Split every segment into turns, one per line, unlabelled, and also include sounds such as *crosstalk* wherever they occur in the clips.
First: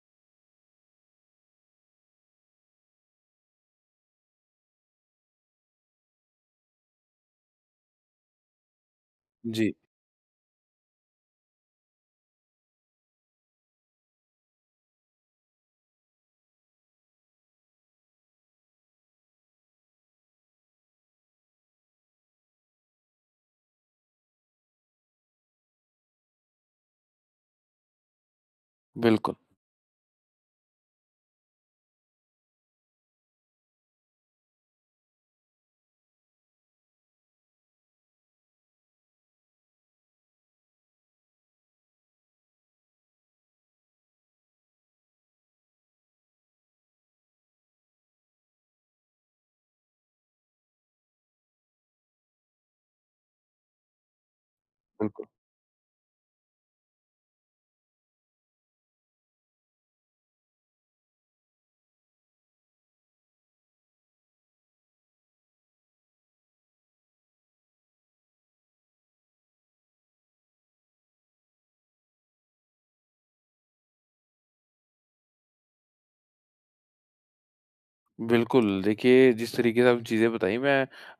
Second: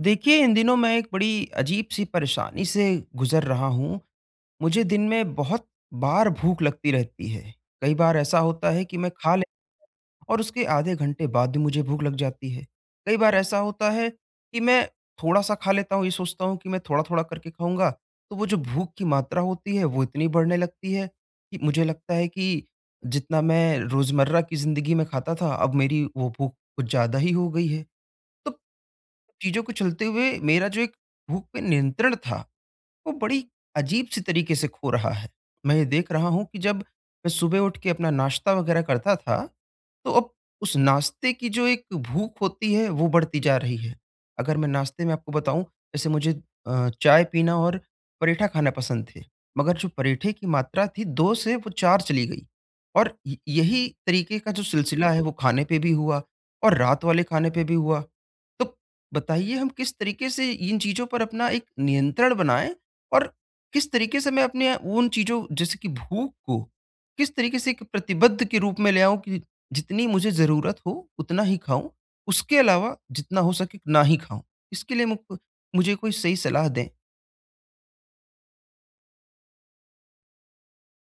देखिए, इन दिनों मैं एक बड़ी अजीब-सी परेशानी से गुज़र रहा हूँ। मुझे दिन में बहुत बार भूख लगती रहती है। कई बार ऐसा होता है कि मैं खा ले
जी,
और उसके आधे घंटे बाद भी मुझे भूख लग जाती है। कई बार ऐसा होता है कि मैं थोड़ा-सा खा लेता हूँ, ये सोचता हूँ कि मैं थोड़ा-थोड़ा करके खाऊँगा, तो वो जो भूख की मात्रा होती है, वो इतनी बढ़ने लगती है कि मुझे लगता है कि जितना मैं रोज़मर्रा की ज़िंदगी में खाता था, अब मेरी वो भूख कुछ ज़्यादा ही हो गई है। तो
बिल्कुल,
चीज़ों को चलते हुए मेरा जो एक भूख पे नियंत्रण था, वो बड़ी अजीब-सी तरीके से खो रहा है। मैं ये देख रहा हूँ कि जब मैं सुबह उठ के अपना नाश्ता वगैरह करता था, तो अब उस नाश्ते की जो एक भूख होती है, वो बढ़ती जा रही है। अगर मैं नाश्ते में आपको बताऊँ, जैसे मुझे चाय पीना और पराठा खाना पसंद थे, मगर जो पराठे की मात्रा थी 2 से वो 4 चली गई। और य यही तरीके का जो सिलसिला है,
बिल्कुल।
वो खाने पे भी हुआ और रात वाले खाने पे भी हुआ। तो बताइए, हम किस तरीके से इन चीज़ों पर अपना एक नियंत्रण बनाएँ और किस तरीके से मैं अपने उन चीज़ों जैसे कि भूख को किस तरीके से एक प्रतिबद्ध के रूप में ले आऊँ कि जितनी मुझे ज़रूरत हो उतना ही खाऊँ, उसके अलावा जितना हो सके ना ही खाऊँ। इसके लिए मुक मुझे कोई सही सलाह दें।
बिल्कुल, देखिए जिस तरीके से आपने चीज़ें बताई मैं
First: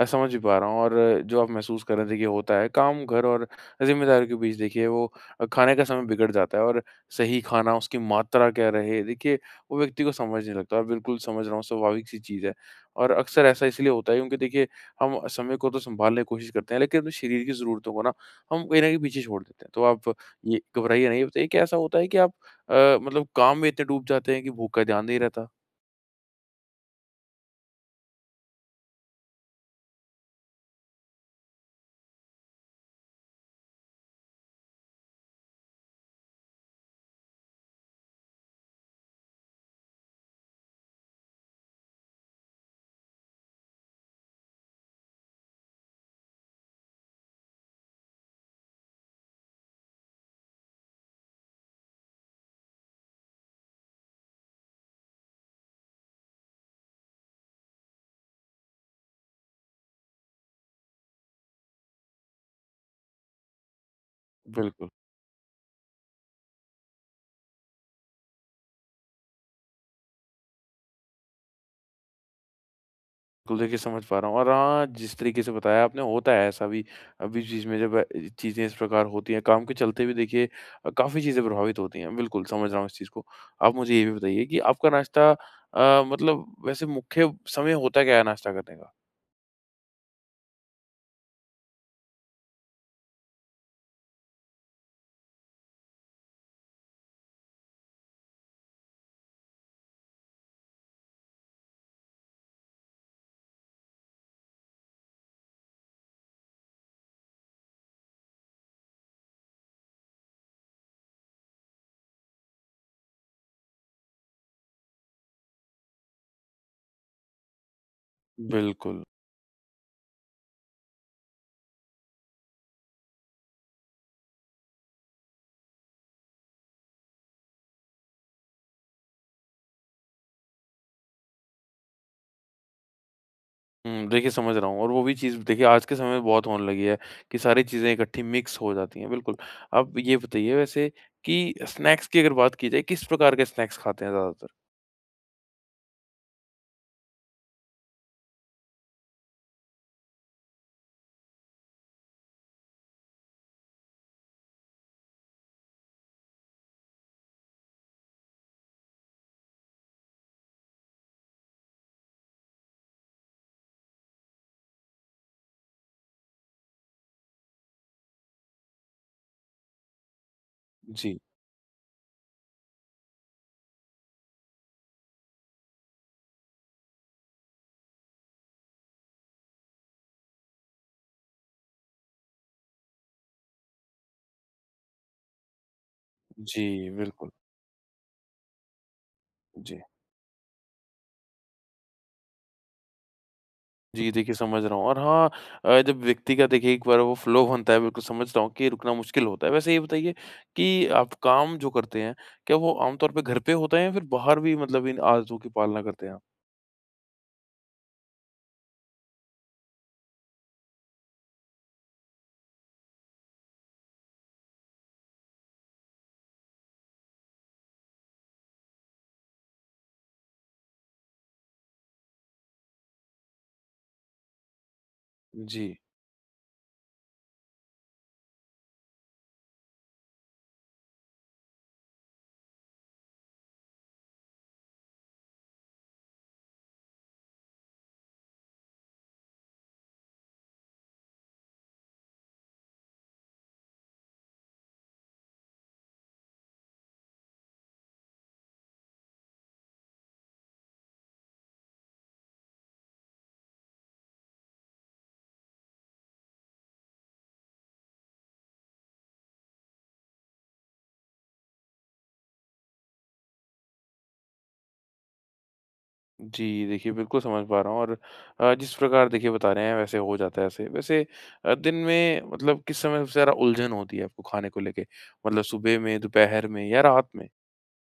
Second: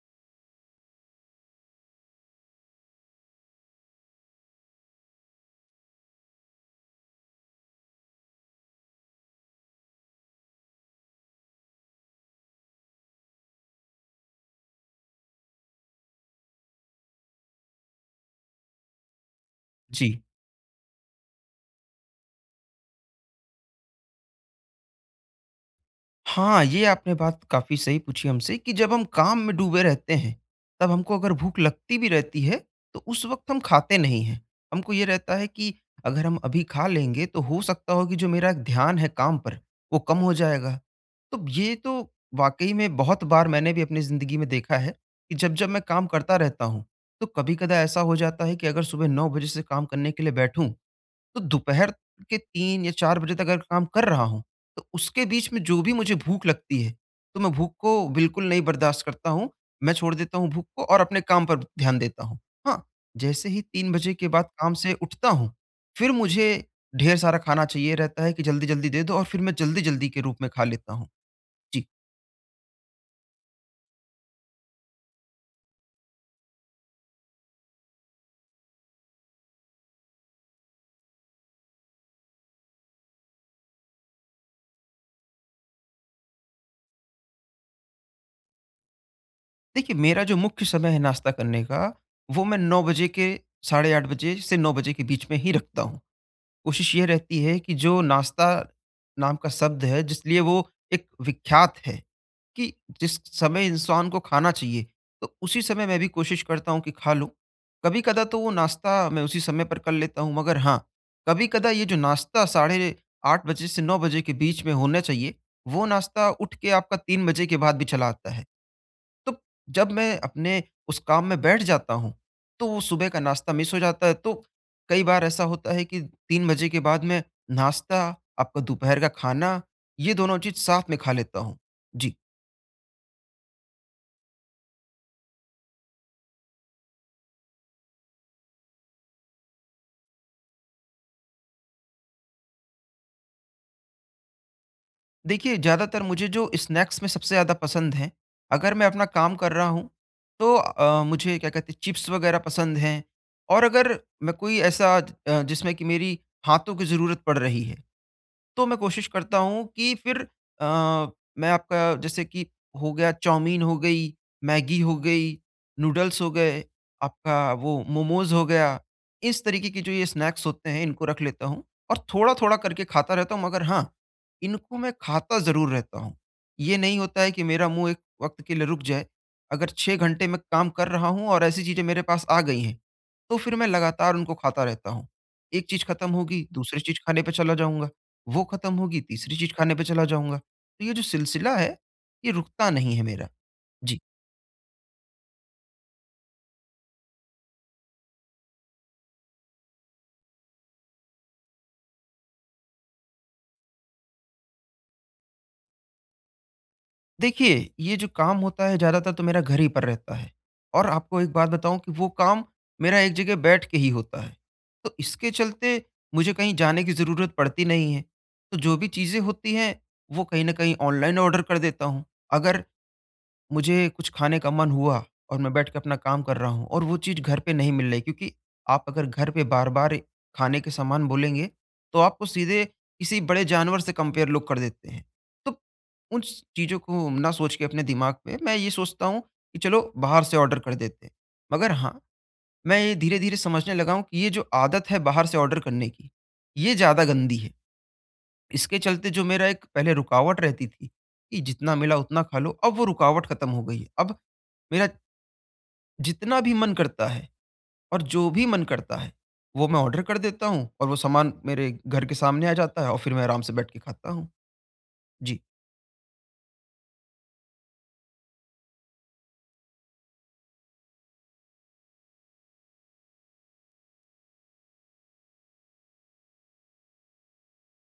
समझ भी पा रहा हूँ और जो आप महसूस कर रहे हैं, देखिए होता है, काम, घर और ज़िम्मेदारियों के बीच देखिए वो खाने का समय बिगड़ जाता है और सही खाना, उसकी मात्रा क्या रहे, देखिए वो व्यक्ति को समझ नहीं लगता, और बिल्कुल समझ रहा हूँ, स्वाभाविक-सी चीज़ है। और अक्सर ऐसा इसलिए होता है क्योंकि देखिए हम समय को तो सँभालने की कोशिश करते हैं, लेकिन अपने शरीर की ज़रूरतों को ना हम कहीं न कहीं पीछे छोड़ देते हैं। तो आप
जी।
ये घबराइए नहीं, ये बताइए क्या ऐसा होता है कि आप अ, मतलब काम में इतने डूब जाते हैं कि भूख का ध्यान नहीं रहता?
हाँ, ये आपने बात काफ़ी सही पूछी हमसे कि जब हम काम में डूबे रहते हैं, तब हमको अगर भूख लगती भी रहती है, तो उस वक़्त हम खाते नहीं हैं। हमको ये रहता है कि अगर हम अभी खा लेंगे, तो हो सकता हो कि जो मेरा ध्यान है काम पर, वो कम हो जाएगा। तो ये तो वाक़ई में बहुत बार मैंने भी अपनी ज़िंदगी में देखा है कि जब-जब मैं काम करता रहता हूँ, तो कभी-कदा ऐसा हो जाता है कि अगर सुबह 9 बजे से काम करने के लिए बैठूँ, तो दोपहर के 3 या 4 बजे तक अगर काम कर रहा हूँ, तो उसके बीच में जो भी मुझे भूख लगती है, तो मैं भूख को बिल्कुल नहीं बर्दाश्त करता हूँ। मैं छोड़ देता हूँ भूख को और अपने काम पर ध्यान देता हूँ। हाँ, जैसे ही 3 बजे के बाद काम
बिल्कुल।
से उठता हूँ, फिर मुझे ढेर सारा खाना चाहिए रहता है कि जल्दी-जल्दी दे दो, और फिर मैं जल्दी-जल्दी के रूप में खा लेता हूँ। जी।
बिल्कुल, देखिए समझ पा रहा हूँ, और हाँ, जिस तरीके से बताया आपने, होता है ऐसा भी। बीच बीच में जब चीज़ें इस प्रकार होती हैं, काम के चलते भी देखिए काफ़ी चीज़ें प्रभावित होती हैं। बिल्कुल, समझ रहा हूँ इस चीज़ को। आप मुझे ये भी बताइए कि आपका नाश्ता, मतलब वैसे मुख्य समय होता क्या है नाश्ता करने का?
देखिए, मेरा जो मुख्य समय है नाश्ता करने का, वो मैं 9 बजे के साढ़े 8 बजे से 9 बजे के बीच में ही रखता हूँ। कोशिश ये रहती है कि जो नाश्ता नाम का शब्द है जिसलिए वो एक विख्यात है कि जिस समय इंसान को खाना चाहिए, तो उसी समय मैं भी कोशिश करता हूँ कि खा लूँ। कभी कदा तो वो नाश्ता मैं उसी समय पर कर लेता हूँ, मगर हाँ, कभी कदा ये जो नाश्ता साढ़े 8 बजे से 9 बजे के बीच में होना चाहिए, वो नाश्ता उठ के आपका 3 बजे के बाद भी चला आता है।
बिल्कुल।
तो जब मैं अपने उस काम में बैठ जाता हूँ, तो वो सुबह का नाश्ता मिस हो जाता है। तो कई बार ऐसा होता है कि 3 बजे के बाद में नाश्ता, आपका दोपहर का खाना, ये दोनों चीज़ साथ में खा लेता हूँ। जी।
हुँ, देखिए समझ रहा हूँ, और वो भी चीज़ देखिए आज के समय में बहुत होने लगी है कि सारी चीज़ें इकट्ठी मिक्स हो जाती हैं, बिल्कुल। आप ये बताइए वैसे कि स्नैक्स की अगर बात की जाए, किस प्रकार के स्नैक्स खाते हैं ज़्यादातर?
देखिए, ज़्यादातर मुझे जो स्नैक्स में सबसे ज़्यादा पसंद हैं, अगर मैं अपना काम कर रहा हूँ, तो मुझे क्या कहते हैं, चिप्स वगैरह पसंद हैं। और अगर मैं कोई ऐसा जिसमें कि मेरी हाथों की ज़रूरत पड़ रही है, तो मैं कोशिश करता हूँ कि फिर अ, मैं आपका जैसे कि हो गया, चाउमीन हो गई, मैगी हो गई, नूडल्स हो गए, आपका वो मोमोज़ हो गया, इस तरीके के जो ये स्नैक्स होते हैं इनको
जी।
रख लेता हूँ और थोड़ा-थोड़ा करके खाता रहता हूँ। मगर हाँ, इनको मैं खाता ज़रूर रहता हूँ। ये नहीं होता है कि मेरा मुँह एक वक़्त के लिए रुक जाए। अगर 6 घंटे मैं काम कर रहा हूँ और ऐसी चीज़ें मेरे पास आ गई हैं, तो फिर मैं लगातार उनको खाता रहता हूँ। एक चीज़ खत्म होगी,
जी,
दूसरी चीज़ खाने
बिल्कुल।
पे चला जाऊँगा, वो खत्म होगी, तीसरी चीज़ खाने
जी।
पे चला जाऊँगा। तो ये जो सिलसिला है, ये रुकता नहीं है मेरा। जी।
जी, देखिए समझ रहा हूँ, और हाँ, जब व्यक्ति का देखिए एक बार वो फ्लो बनता है, बिल्कुल समझ रहा हूँ कि रुकना मुश्किल होता है। वैसे ये बताइए कि आप काम जो करते हैं, क्या वो आमतौर पे घर पे होता है या फिर बाहर भी मतलब इन आदतों की पालना करते हैं आप?
देखिए, ये जो काम होता है ज़्यादातर तो मेरा घर ही पर रहता है, और आपको एक बात बताऊँ कि वो काम मेरा एक जगह बैठ के ही होता है। तो इसके चलते मुझे कहीं जाने की ज़रूरत पड़ती नहीं है। तो जो भी चीज़ें होती हैं, वो कहीं न कहीं ऑनलाइन ऑर्डर कर देता हूँ। अगर मुझे कुछ खाने का मन हुआ और मैं
जी।
बैठ के अपना काम कर रहा हूँ और वो चीज़ घर पे नहीं मिल रही, क्योंकि आप अगर घर पे बार-बार खाने के सामान बोलेंगे, तो आपको सीधे किसी बड़े जानवर से कंपेयर लोग कर देते हैं। तो उन स चीज़ों को ना सोच के अपने दिमाग पे मैं ये सोचता हूँ कि चलो बाहर से ऑर्डर कर देते हैं। मगर हाँ, मैं ये धीरे-धीरे समझने लगा हूँ कि ये जो आदत है बाहर से ऑर्डर करने की, ये ज़्यादा गंदी है। इसके चलते जो मेरा एक पहले रुकावट रहती थी कि जितना मिला उतना खा लो, अब वो रुकावट खत्म हो गई है। अब मेरा जितना भी मन करता है और जो भी मन करता है, वो मैं ऑर्डर कर देता हूँ और वो सामान मेरे घर के सामने आ जाता है और फिर मैं आराम से बैठ के खाता हूँ। जी।
जी, देखिए बिल्कुल समझ पा रहा हूँ, और जिस प्रकार देखिए बता रहे हैं, वैसे हो जाता है ऐसे। वैसे दिन में मतलब किस समय सबसे ज़्यादा उलझन होती है आपको खाने को लेके? मतलब सुबह में, दोपहर में या रात में?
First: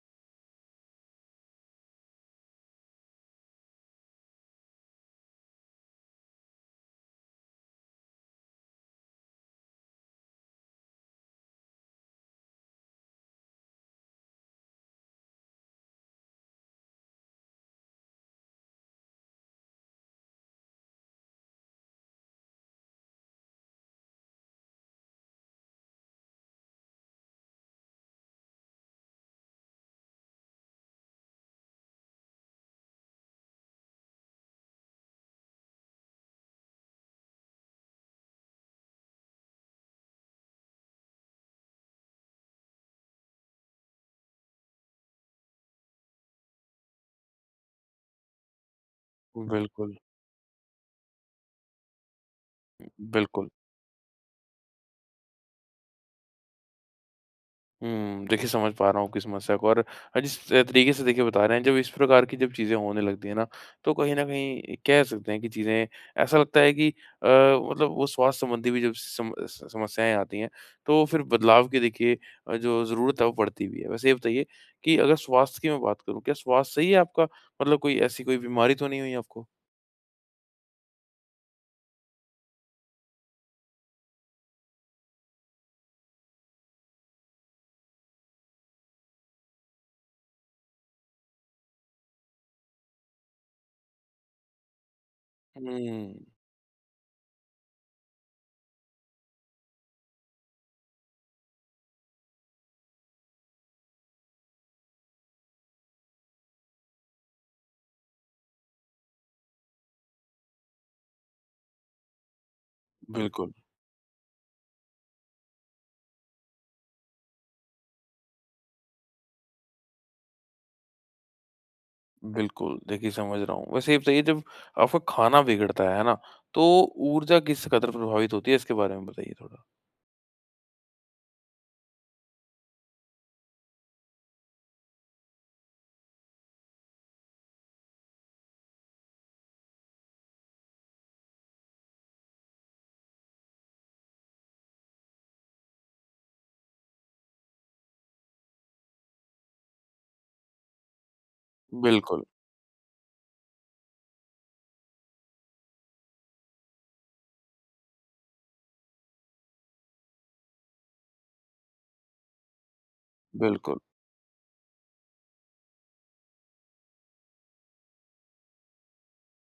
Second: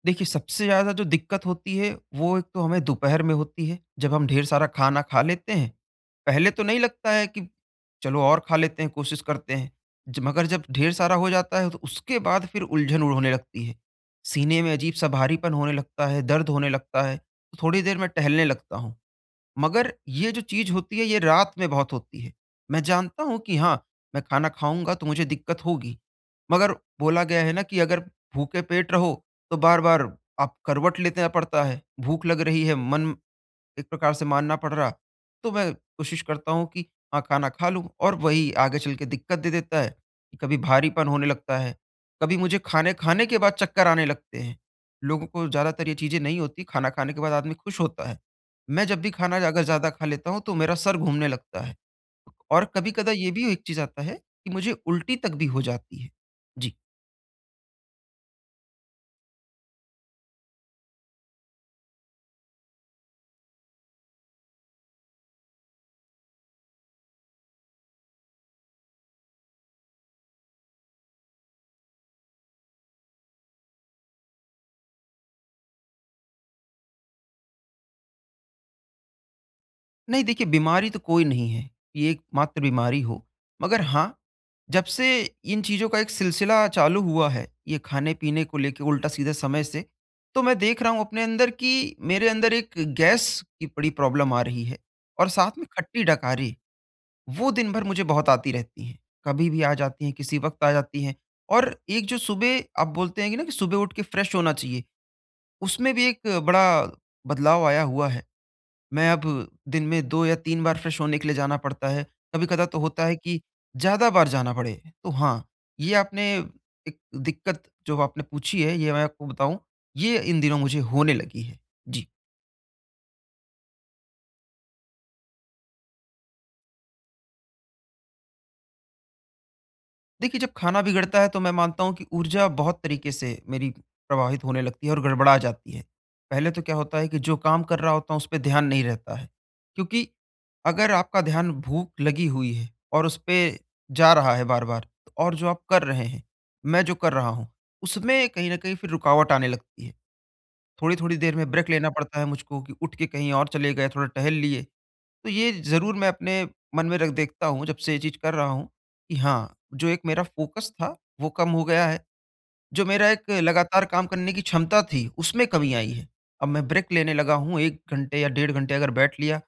देखिए, सबसे ज़्यादा जो दिक्कत होती है, वो एक तो हमें दोपहर में होती है, जब हम ढेर सारा खाना खा लेते हैं। पहले तो नहीं लगता है कि चलो और खा लेते हैं, कोशिश करते हैं। ज मगर जब ढेर सारा हो जाता है, तो उसके बाद फिर उलझन उ होने लगती है। सीने में अजीब-सा भारीपन होने लगता है, दर्द होने लगता है, तो थोड़ी देर मैं टहलने लगता हूँ। मगर ये जो चीज़ होती है, ये रात में बहुत होती है। मैं जानता हूँ कि हाँ, मैं खाना खाऊँगा तो मुझे दिक्कत होगी। मगर बोला गया है ना कि अगर भूखे पेट रहो, तो बार-बार आप करवट लेना पड़ता है। भूख लग रही है, मन एक प्रकार से मानना पड़ रहा। तो मैं कोशिश करता हूँ कि हाँ, खाना खा लूँ, और वही आगे चल के दिक्कत दे देता है कि कभी भारीपन होने लगता है, कभी मुझे खाने खाने के बाद चक्कर आने लगते हैं। लोगों को ज़्यादातर ये चीज़ें नहीं होती, खाना खाने के बाद आदमी खुश होता है। मैं जब भी खाना अगर ज़्यादा
बिल्कुल,
खा लेता हूँ तो मेरा सर घूमने लगता है, और कभी-कदा ये
बिल्कुल।
भी एक चीज़ आता है कि मुझे उल्टी तक भी हो जाती है। जी।
हुँ, देखिए समझ पा रहा हूँ आपकी समस्या को, और जिस तरीके से देखिए बता रहे हैं, जब इस प्रकार की जब चीज़ें होने लगती हैं ना, तो कहीं न कहीं कह सकते हैं कि चीज़ें, ऐसा लगता है कि मतलब वो स्वास्थ्य संबंधी भी जब सम स समस्याएँ आती हैं, तो फिर बदलाव की देखिए जो ज़रूरत है वो पड़ती भी है। वैसे ये बताइए कि अगर स्वास्थ्य की मैं बात करूँ, क्या स्वास्थ्य सही है आपका? मतलब कोई ऐसी कोई बीमारी तो नहीं हुई आपको?
नहीं देखिए, बीमारी तो कोई नहीं है, ये एकमात्र बीमारी हो। मगर हाँ, जब से इन चीज़ों का एक सिलसिला चालू हुआ है, ये खाने-पीने को लेके उल्टा-सीधा समय से, तो मैं देख रहा हूँ अपने अंदर कि मेरे अंदर एक गैस की बड़ी प्रॉब्लम आ रही है, और साथ में खट्टी
हुँ,
डकारी, वो दिन भर मुझे बहुत आती रहती हैं। कभी भी आ जाती हैं, किसी वक़्त आ जाती हैं, और एक जो सुबह आप बोलते हैं कि ना कि सुबह उठ के फ्रेश होना चाहिए, उसमें भी एक बड़ा बदलाव आया हुआ है। मैं अब दिन में 2 या 3 बार फ्रेश होने के लिए जाना पड़ता है। कभी-कदा तो होता है कि
बिल्कुल।
ज़्यादा बार जाना पड़े। तो हाँ, ये आपने एक दिक्कत जो आपने पूछी है, ये मैं आपको बताऊँ, ये इन दिनों मुझे होने लगी है। जी।
बिल्कुल, देखिए समझ रहा हूँ। वैसे ये बताइए, जब आपका खाना बिगड़ता है ना? तो ऊर्जा किस कदर प्रभावित होती है, इसके बारे में बताइए थोड़ा?
देखिए, जब खाना बिगड़ता है, तो मैं मानता हूँ कि ऊर्जा बहुत तरीके से मेरी प्रभावित होने लगती है और गड़बड़ा जाती है। पहले तो क्या होता है कि जो काम कर रहा होता हूँ, उस पे ध्यान नहीं रहता है। क्योंकि अगर आपका ध्यान भूख लगी हुई है और उस पे जा रहा है बार-बार, तो और जो आप कर रहे हैं, मैं जो कर रहा हूँ, उसमें कहीं न कहीं फिर रुकावट आने लगती है। थोड़ी-थोड़ी देर में ब्रेक लेना पड़ता
बिल्कुल,
है मुझको कि उठ के कहीं और चले गए, थोड़ा टहल लिए। तो ये ज़रूर मैं अपने मन में रख देखता हूँ जब से ये चीज़ कर रहा हूँ कि हाँ, जो एक मेरा फ़ोकस था वो कम हो गया है, जो मेरा एक
बिल्कुल,
लगातार काम करने की क्षमता थी उसमें कमी आई है। अब मैं ब्रेक लेने लगा हूँ। 1 घंटे या डेढ़ घंटे अगर बैठ लिया,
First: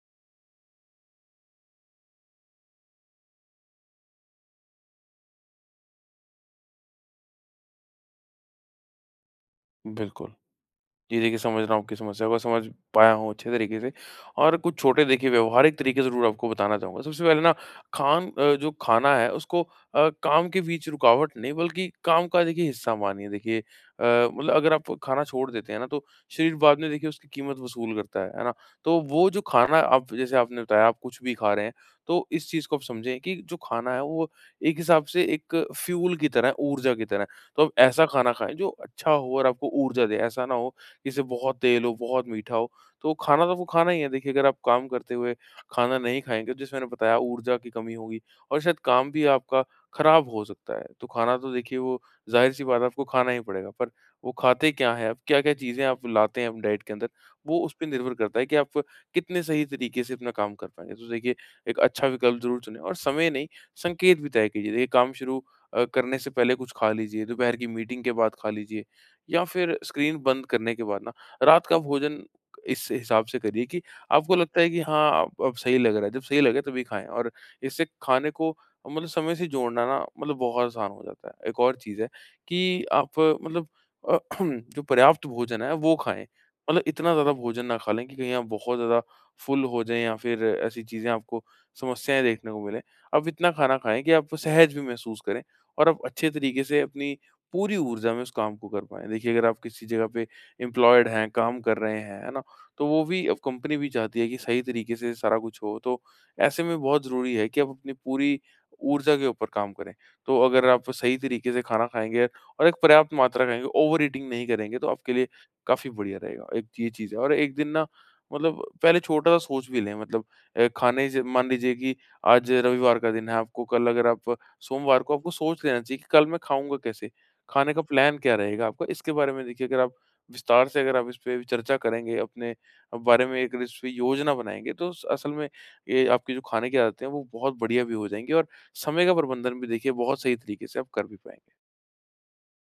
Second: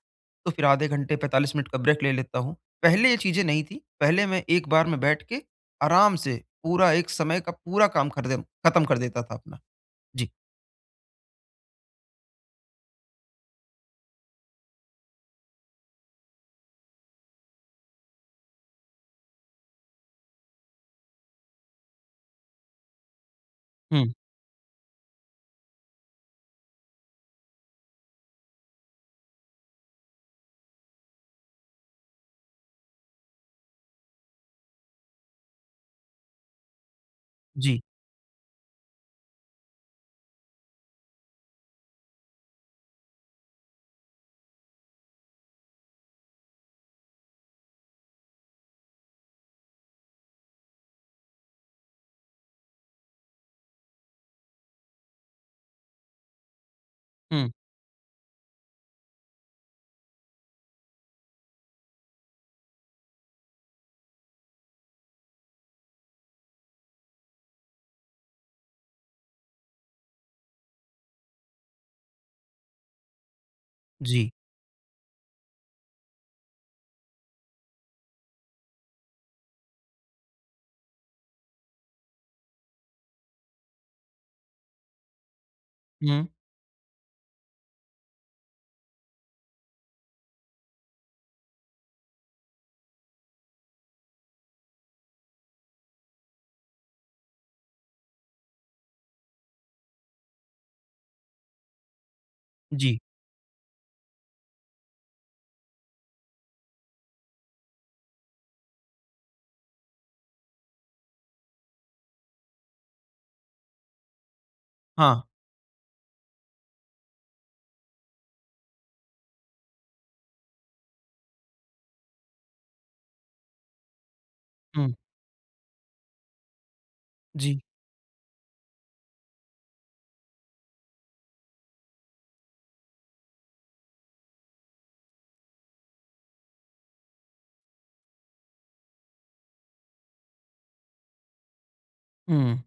तो फिर आधे घंटे 45 मिनट का ब्रेक ले लेता हूँ। पहले ये चीज़ें नहीं थी, पहले मैं एक बार में बैठ के आराम से पूरा एक समय का पूरा काम कर दें खत्म कर देता था अपना। जी।
बिल्कुल। जी, देखिए समझ रहा हूँ आपकी समस्या को, समझ पाया हूँ अच्छे तरीके से, और कुछ छोटे देखिए व्यावहारिक तरीके ज़रूर आपको बताना चाहूँगा। सबसे पहले ना जो खाना है उसको काम के बीच रुकावट नहीं बल्कि काम का देखिए हिस्सा मानिए। देखिए
हुँ।
मतलब अगर आप खाना छोड़ देते हैं ना, तो शरीर बाद में देखिए उसकी कीमत वसूल करता है ना? तो वो जो खाना, आप जैसे आपने बताया आप कुछ भी खा रहे हैं, तो इस चीज़ को आप समझें कि जो खाना है वो एक हिसाब से एक फ्यूल की तरह है, ऊर्जा की तरह है। तो आप
जी।
ऐसा खाना खाएँ जो अच्छा हो और आपको ऊर्जा दे, ऐसा ना हो इसे बहुत तेल हो, बहुत मीठा हो, तो वो खाना ही है। देखिए, अगर आप काम करते हुए खाना नहीं खाएँगे, तो जैसे मैंने बताया, ऊर्जा की कमी होगी और शायद काम भी आपका खराब हो सकता है। तो खाना तो देखिए वो ज़ाहिर-सी बात है, आपको खाना ही पड़ेगा, पर वो खाते क्या हैं आप, क्या-क्या चीज़ें आप लाते हैं अपनी डाइट के अंदर,
हुँ।
वो उस पे निर्भर करता है कि आप कितने सही तरीके से अपना काम कर पाएँगे। तो देखिए, एक अच्छा विकल्प ज़रूर चुनें, और समय नहीं, संकेत भी तय कीजिए। देखिए, काम शुरू करने से पहले कुछ खा लीजिए, दोपहर की मीटिंग के बाद खा लीजिए। या फिर स्क्रीन बंद करने के बाद ना रात का भोजन इस हिसाब से करिए कि
जी।
आपको लगता है कि हाँ, अब सही लग रहा है, जब सही लगे तभी खाएं, और इससे खाने को मतलब समय से जोड़ना ना मतलब बहुत आसान हो जाता है। एक और चीज़ है कि आप मतलब *clears throat* जो पर्याप्त भोजन है वो खाएं,
हुँ।
मतलब इतना ज़्यादा भोजन ना खा लें कि कहीं आप बहुत ज़्यादा फुल हो जाएं, या फिर ऐसी चीज़ें आपको समस्याएं देखने को मिले। आप इतना खाना खाएं कि आप सहज भी महसूस करें और आप अच्छे तरीके से अपनी पूरी ऊर्जा में उस काम को कर पाएँ। देखिए, अगर आप किसी जगह पे एम्प्लॉयड हैं, काम कर रहे हैं, है ना? तो
जी।
वो भी, अब कंपनी भी चाहती है कि सही तरीके से सारा कुछ हो, तो ऐसे में बहुत ज़रूरी है कि आप अपनी पूरी ऊर्जा के ऊपर काम करें। तो अगर आप सही तरीके से खाना खाएँगे और एक पर्याप्त मात्रा खाएँगे, ओवर ईटिंग नहीं करेंगे, तो आपके
हाँ।
लिए काफ़ी बढ़िया रहेगा। एक ये चीज़ है, और एक दिन ना मतलब पहले छोटा-सा सोच भी लें, मतलब खाने से, मान लीजिए कि आज रविवार का दिन है, आपको कल अगर आप
हुँ।
सोमवार को आपको सोच लेना चाहिए कि कल मैं खाऊँगा कैसे?
जी।
खाने का प्लान क्या रहेगा आपका? इसके बारे में देखिए अगर आप विस्तार से अगर आप इस पे चर्चा करेंगे, अपने बारे में एक इसपे योजना बनाएँगे, तो स असल में ये आपकी जो खाने की आदतें हैं, वो बहुत बढ़िया भी हो जाएँगी, और समय का प्रबंधन भी देखिए बहुत सही तरीके से आप कर भी पाएँगे।
हुँ।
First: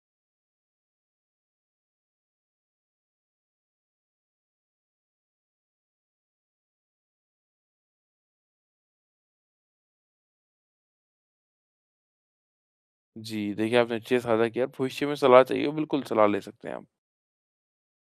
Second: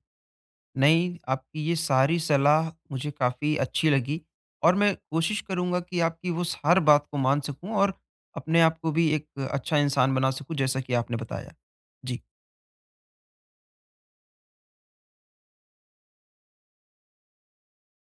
नहीं, आपकी ये सारी सलाह मुझे काफ़ी अच्छी लगी, और मैं कोशिश करूँगा कि आपकी वो स हर बात को मान सकूँ और अपने आप को भी एक अच्छा इंसान बना सकूँ, जैसा कि आपने बताया। जी।
जी, देखिए आपने अच्छे से साझा किया, और भविष्य में सलाह चाहिए, बिल्कुल सलाह ले सकते हैं आप।